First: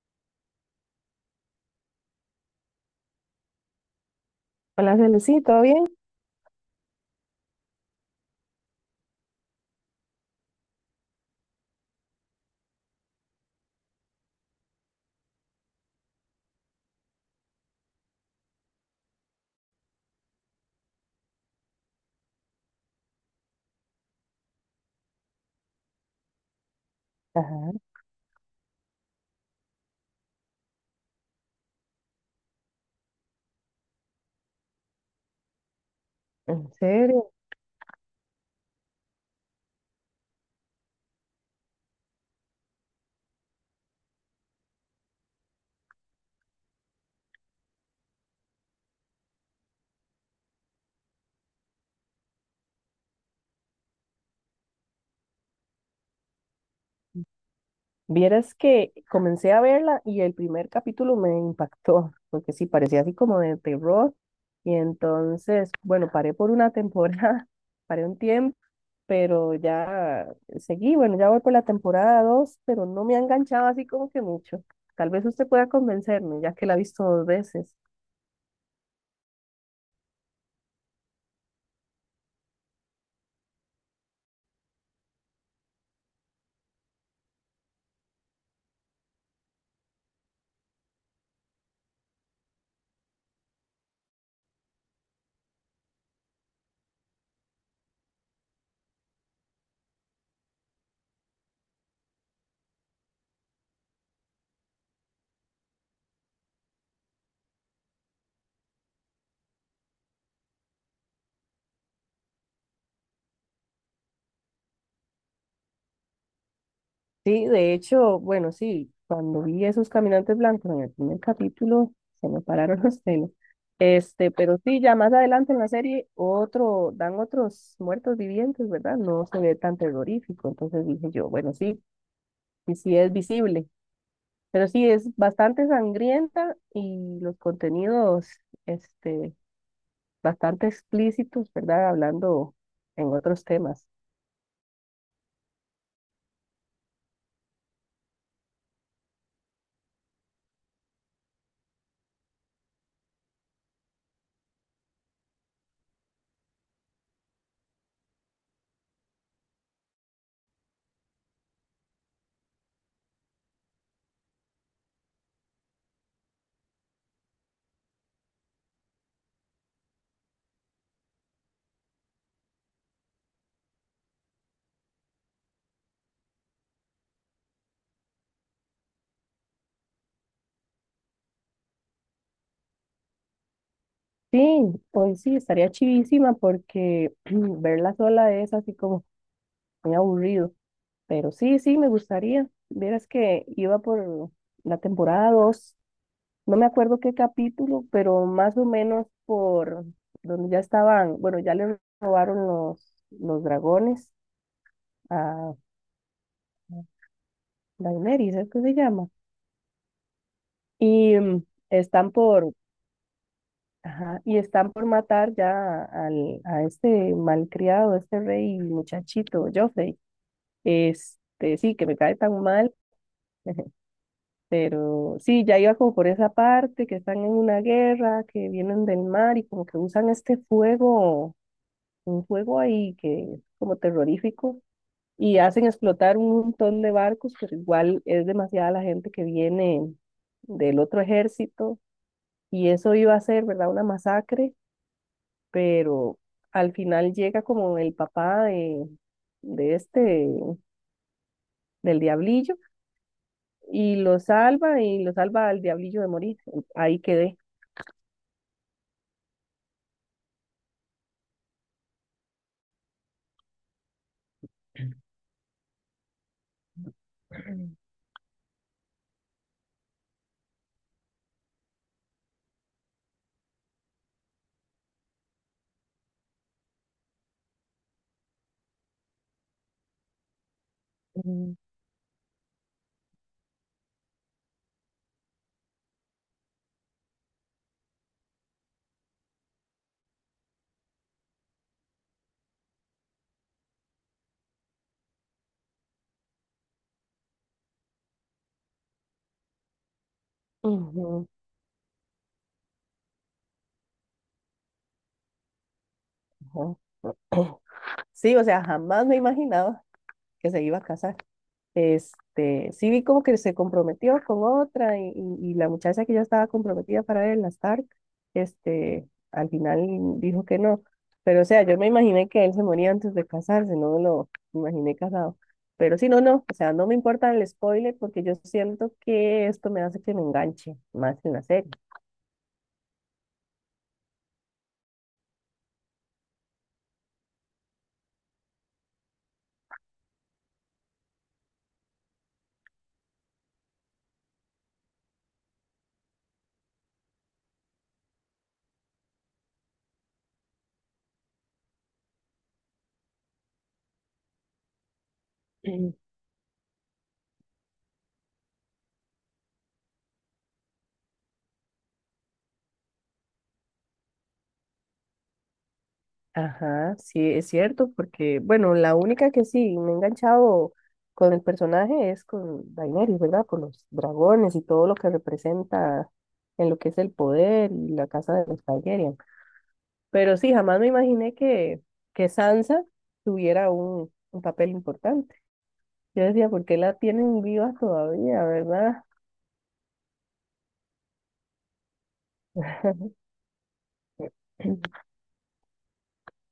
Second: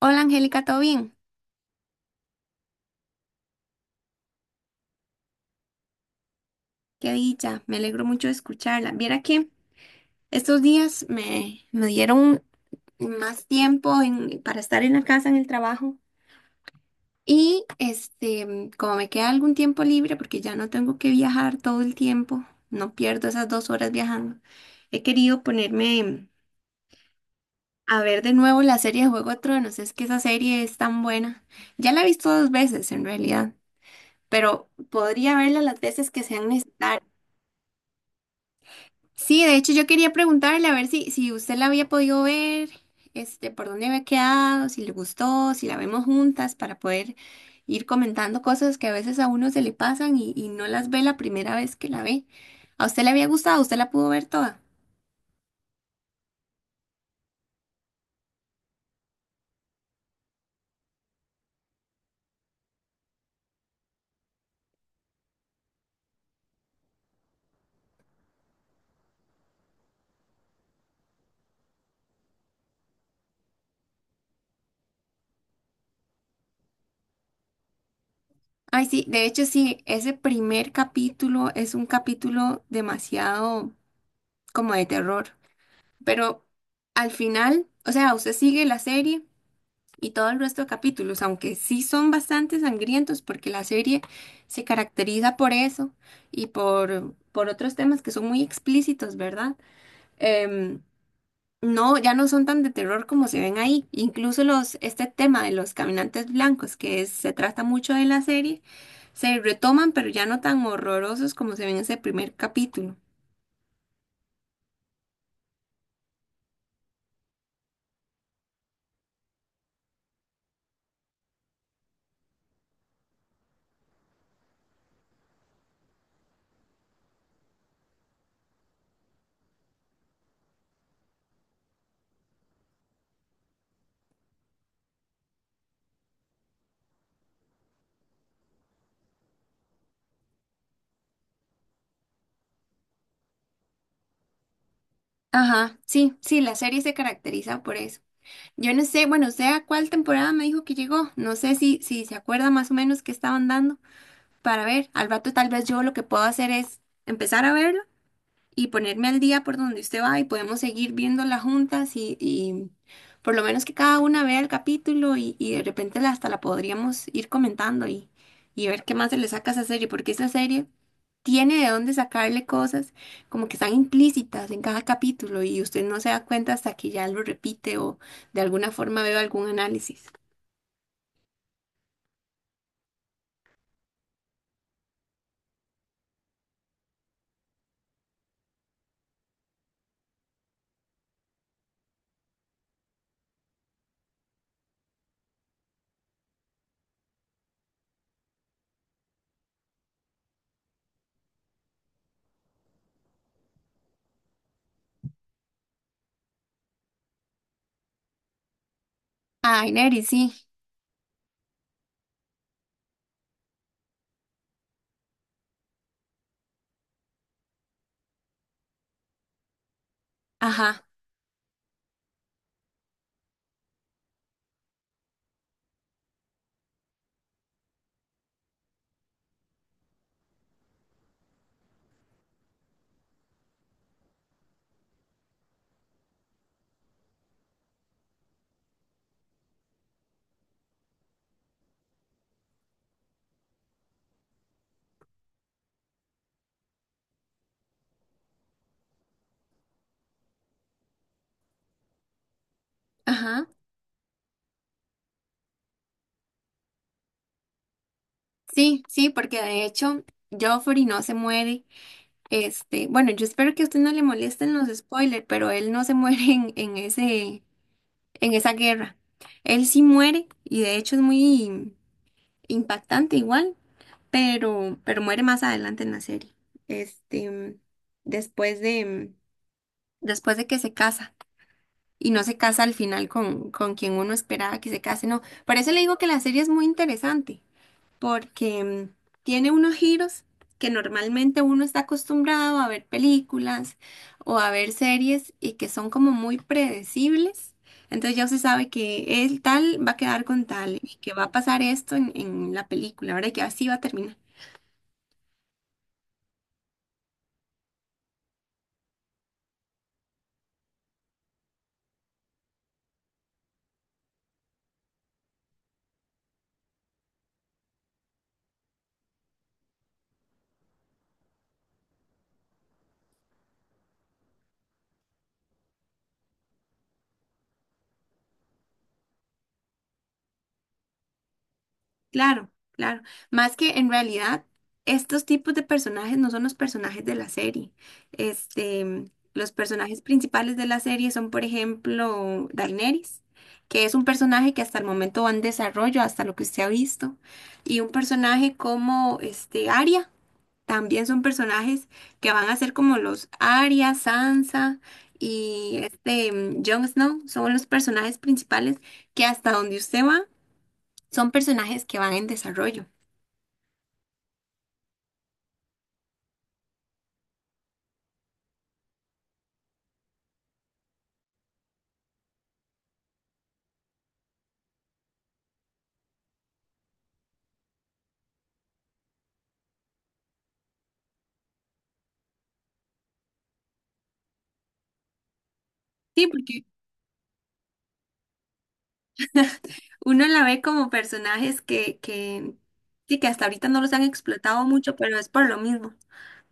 Hola Angélica, ¿todo bien? Hola, Celecy, ¿todo bien? Qué dicha, me alegro mucho de escucharla. Viera que estos días me dieron más tiempo para estar en la casa, en el trabajo. Y como me queda algún tiempo libre, porque ya no tengo que viajar todo el tiempo, no pierdo esas 2 horas viajando, he querido ponerme Ajá. a ver de nuevo la serie de Juego de Tronos. Es que esa serie es tan buena. Ya la he visto dos veces en realidad, pero podría verla las veces que sean En necesarias. serio. Sí, de hecho yo quería preguntarle a ver si usted la había podido ver, por dónde había quedado, si le gustó, si la vemos juntas para poder ir comentando cosas que a veces a uno se le pasan y no las ve la primera vez que la ve. ¿A usted le había gustado? ¿Usted la pudo ver toda? Vieras que comencé a verla y el primer capítulo me impactó, porque sí, parecía así como de terror. Y entonces, bueno, paré por una temporada, paré un tiempo, pero ya seguí, bueno, ya voy por la temporada 2, pero no me ha enganchado así como que mucho. Tal vez usted pueda convencerme, ya que la ha visto dos veces. Ay, sí, de hecho sí, ese primer capítulo es un capítulo demasiado como de terror, pero al final, o sea, usted sigue la serie. Y todo el resto de capítulos, aunque sí son bastante sangrientos porque la serie se caracteriza por eso y por otros temas que son muy explícitos, ¿verdad? Em, no, ya no son tan de terror como se ven ahí. Incluso este tema de los caminantes blancos, se trata mucho de la serie, se retoman, pero ya no tan horrorosos como se ven en ese primer capítulo. Sí, de hecho, bueno, sí, cuando vi esos caminantes blancos en el primer capítulo, se me pararon los pelos. Pero sí, ya más adelante en la serie, otro, dan otros muertos vivientes, ¿verdad? No se ve tan terrorífico. Entonces dije yo, bueno, sí, sí, sí es visible. Pero sí, es bastante sangrienta y los contenidos, este, bastante explícitos, ¿verdad? Hablando en otros temas. Ajá, sí, sí, la serie se caracteriza por eso. Yo no sé, bueno, usted a cuál temporada me dijo que llegó. No sé si se acuerda más o menos qué estaban dando para ver. Al rato tal vez yo lo que puedo hacer es empezar a verlo y ponerme al día por donde usted va y podemos seguir viéndola juntas y por lo menos que cada una vea el capítulo y de repente hasta la podríamos ir comentando y ver qué más se le saca a esa serie, porque esa serie tiene de dónde sacarle cosas como que están implícitas en cada capítulo y usted no se da cuenta hasta que ya lo repite o de alguna forma veo algún análisis. Sí, hoy sí, estaría chivísima porque verla sola es así como muy aburrido. Pero sí, sí, me gustaría. Vieras que iba por la temporada dos, no me acuerdo qué capítulo, pero más o menos por donde ya estaban, bueno, ya le robaron los dragones a Daenerys, ¿es que se llama? Ay, Neri, sí. Y están por, ajá, y están por matar ya a este malcriado, este rey muchachito, Joffrey. Ajá, Sí, que me cae tan mal. Pero sí, ya iba como por esa parte, que están en una guerra, que vienen del mar y como que usan este fuego, un fuego ahí que es como terrorífico, y hacen explotar un montón de barcos, pero igual es demasiada la gente que viene del otro ejército y eso iba a ser, ¿verdad? Una masacre, pero al final llega como el papá de este, del diablillo ajá. y lo salva, y lo salva al diablillo de morir. Ahí quedé. Sí, sí, porque de hecho Joffrey no se muere. Este, bueno, yo espero que a usted no le molesten los spoilers, pero él no se muere en esa guerra. Él sí muere, y de hecho es muy impactante igual, pero muere más adelante en la serie. Este, después de, Después de que se casa. Y no se casa al final con quien uno esperaba que se case, no. Por eso le digo que la serie es muy interesante porque tiene unos giros que normalmente uno está acostumbrado a ver películas o a ver series y que son como muy predecibles. Entonces ya se sabe que el tal va a quedar con tal y que va Ujú, a pasar esto en la película, ¿verdad? Y que así va a terminar. ujú. Sí, o sea, jamás me imaginaba que se iba a casar. Sí vi como que se comprometió con otra y la muchacha que ya estaba comprometida para él, la Stark, al final dijo que no. Pero o sea, yo me imaginé que él se moría antes de casarse, no me lo imaginé casado. Pero sí, no, no, o sea, no me importa el spoiler porque yo siento que esto me hace que me enganche más en la serie. Claro, claro. Más que en realidad, estos tipos de personajes no son los personajes de la serie. Este, los personajes principales de la serie son, por ejemplo, Daenerys, que es un personaje que hasta el momento va en desarrollo, hasta lo que usted ha visto, y un personaje como este Arya, también son personajes que van a ser como los Arya, Sansa y Jon Snow, son los personajes principales que hasta donde usted va son personajes que van en desarrollo. Ajá, sí, es cierto, porque, bueno, la única que sí me he enganchado con el personaje es con Daenerys, ¿verdad? Por los dragones y todo lo que representa en lo que es el poder y la casa de los Targaryen. Pero sí, jamás me imaginé que Sansa tuviera un papel importante. Yo Sí, decía, ¿por porque qué la tienen viva todavía, verdad? uno la ve como personajes que sí, que hasta ahorita no los han explotado mucho, pero es por lo mismo,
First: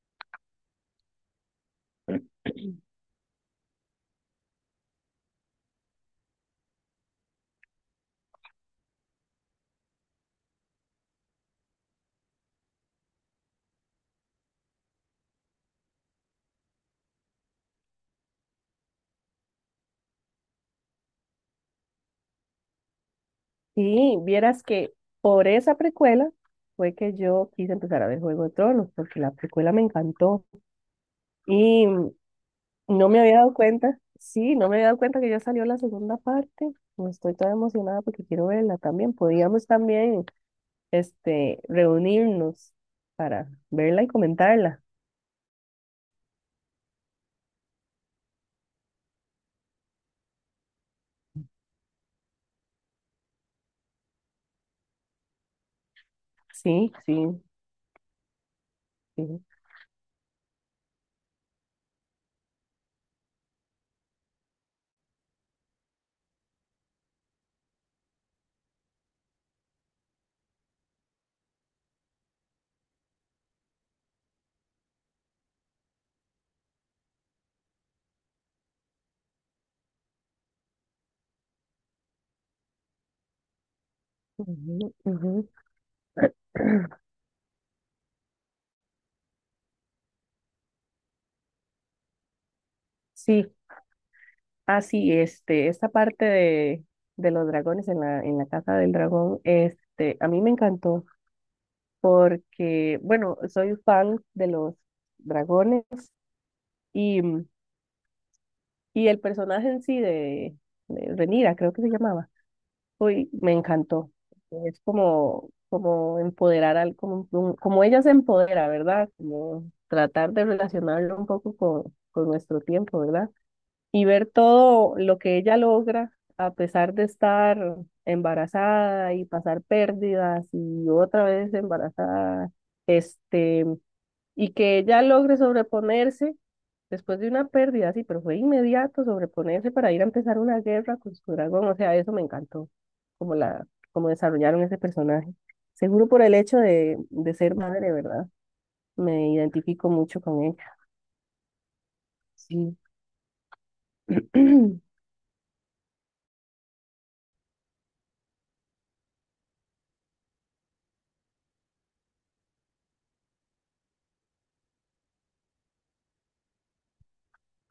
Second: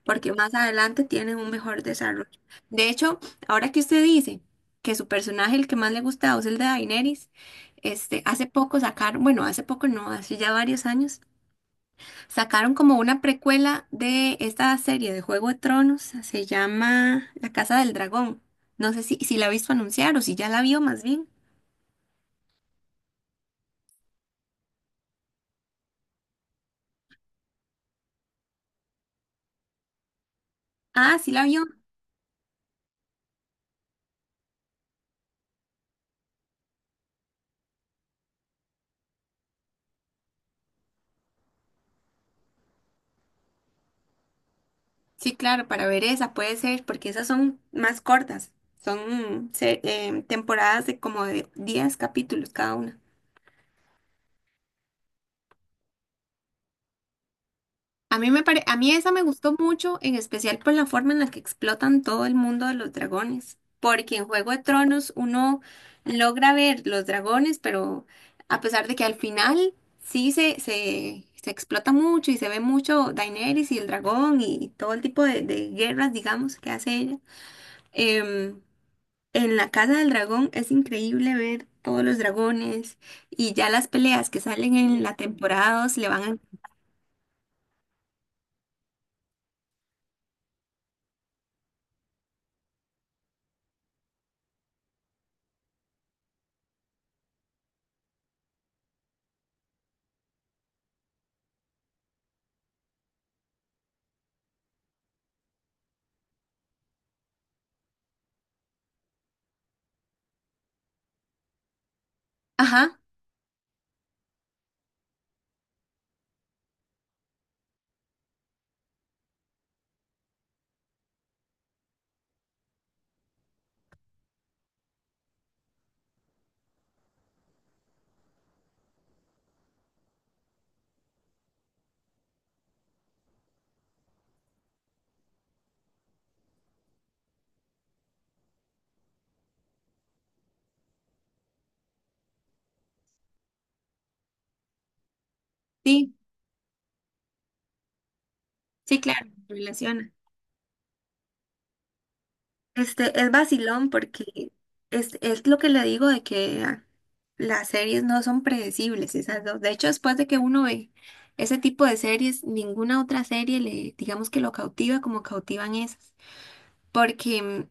porque más adelante tienen un mejor desarrollo. De hecho, ahora que usted dice que su personaje, el que más le gusta es el de Daenerys, hace poco sacaron, bueno, hace poco no, hace ya varios años, sacaron como una precuela de esta serie de Juego de Tronos, se llama La Casa del Dragón. No sé si la ha visto anunciar o si ya la vio más bien. Y vieras que por esa precuela fue que yo quise empezar a ver Juego de Tronos, porque la precuela me encantó. Ah, sí la vio. Y No me había dado cuenta, sí, no me había dado cuenta que ya salió la segunda parte. No, estoy toda emocionada porque quiero verla también. Podríamos también, reunirnos para verla y comentarla. Sí, claro, para ver esa puede ser, porque esas son más cortas, son temporadas de como de 10 capítulos cada una. Sí, sí, A mí esa me sí. gustó mucho, en especial por la forma en la que explotan todo el mundo de los dragones, porque en Juego de Tronos uno logra ver los dragones, pero a pesar de que al final sí se explota mucho y se ve mucho Daenerys y el dragón y todo el tipo de guerras, digamos, que hace ella. em, En la Casa del Dragón es increíble ver todos los dragones y ya las peleas que salen Ujú, en la ujú. temporada 2 le van a... Sí, así, esta parte de los dragones en la Casa del Dragón, a mí me encantó porque, bueno, soy fan de los dragones. y mm, Y el personaje en sí de Renira, creo que se llamaba, Ajá, uy, me encantó. Es como empoderar como ella se empodera, ¿verdad? Como tratar de relacionarlo un poco con nuestro tiempo, ¿verdad? Y ver todo lo que ella logra a pesar de estar embarazada y pasar pérdidas y otra vez embarazada, este, y que ella logre sobreponerse después de una pérdida, así, pero fue inmediato sobreponerse para ir a empezar una guerra con su dragón, o sea, eso me encantó, como la, como desarrollaron ese personaje. Seguro sí, por el hecho de ser madre, ¿verdad? sí, claro, Me identifico relaciona. mucho con ella. Sí. Este es vacilón porque es lo que le digo de que ah, las series no son predecibles, esas dos. De hecho, después de que uno ve ese tipo de series, ninguna otra serie le, digamos que lo cautiva como cautivan esas. Porque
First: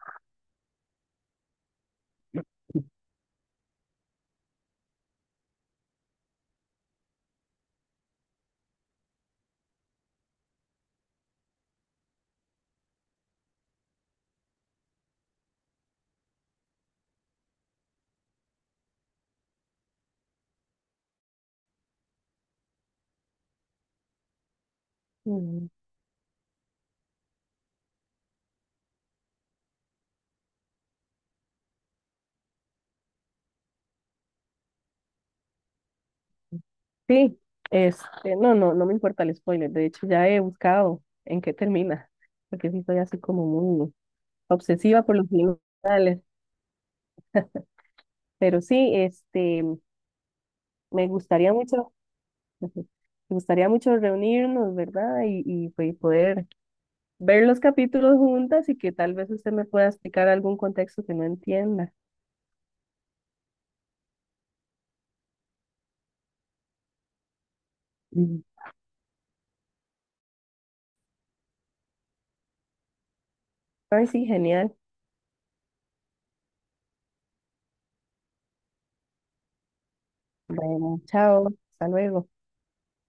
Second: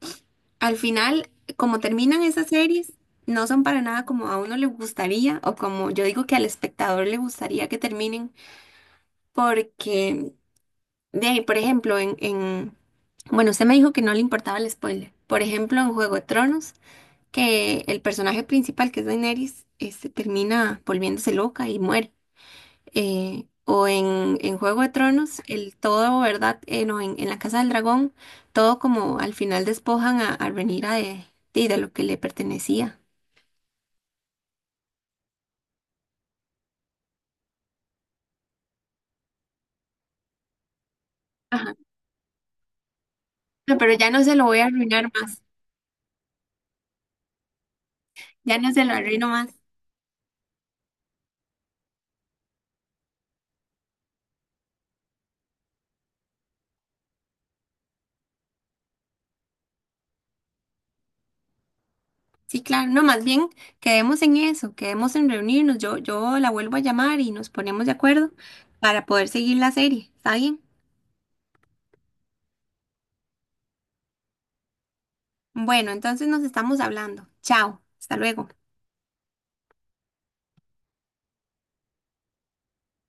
al final, como terminan esas series, no son para nada como a uno le gustaría o como yo digo que al espectador le gustaría que terminen, porque de ahí, por ejemplo, bueno, usted me dijo que no le importaba el spoiler. Por ejemplo, en Juego de Tronos, que el personaje principal, que es Daenerys, termina volviéndose loca y muere o en Juego de Tronos, Mm, el todo, ¿verdad? No, en la Casa del Dragón, todo como al final despojan a Rhaenyra de lo que le pertenecía. sí, no, no, no me importa el spoiler, de hecho ya he buscado en qué Ajá. termina, porque sí soy así como No, pero muy ya no se lo voy a obsesiva arruinar por los más, finales, ya pero no se sí, lo arruino más. Me gustaría mucho, me gustaría mucho reunirnos, ¿verdad? Pues, poder ver los capítulos juntas y que tal vez usted me pueda explicar algún contexto que no entienda. Sí, claro, no, más bien quedemos en eso, quedemos en reunirnos, yo la vuelvo a llamar y nos ponemos de acuerdo Mm. para poder seguir la serie, ¿está bien? Ay, sí, genial. Bueno, entonces nos estamos hablando. Chao, hasta luego. Bueno, chao, hasta luego.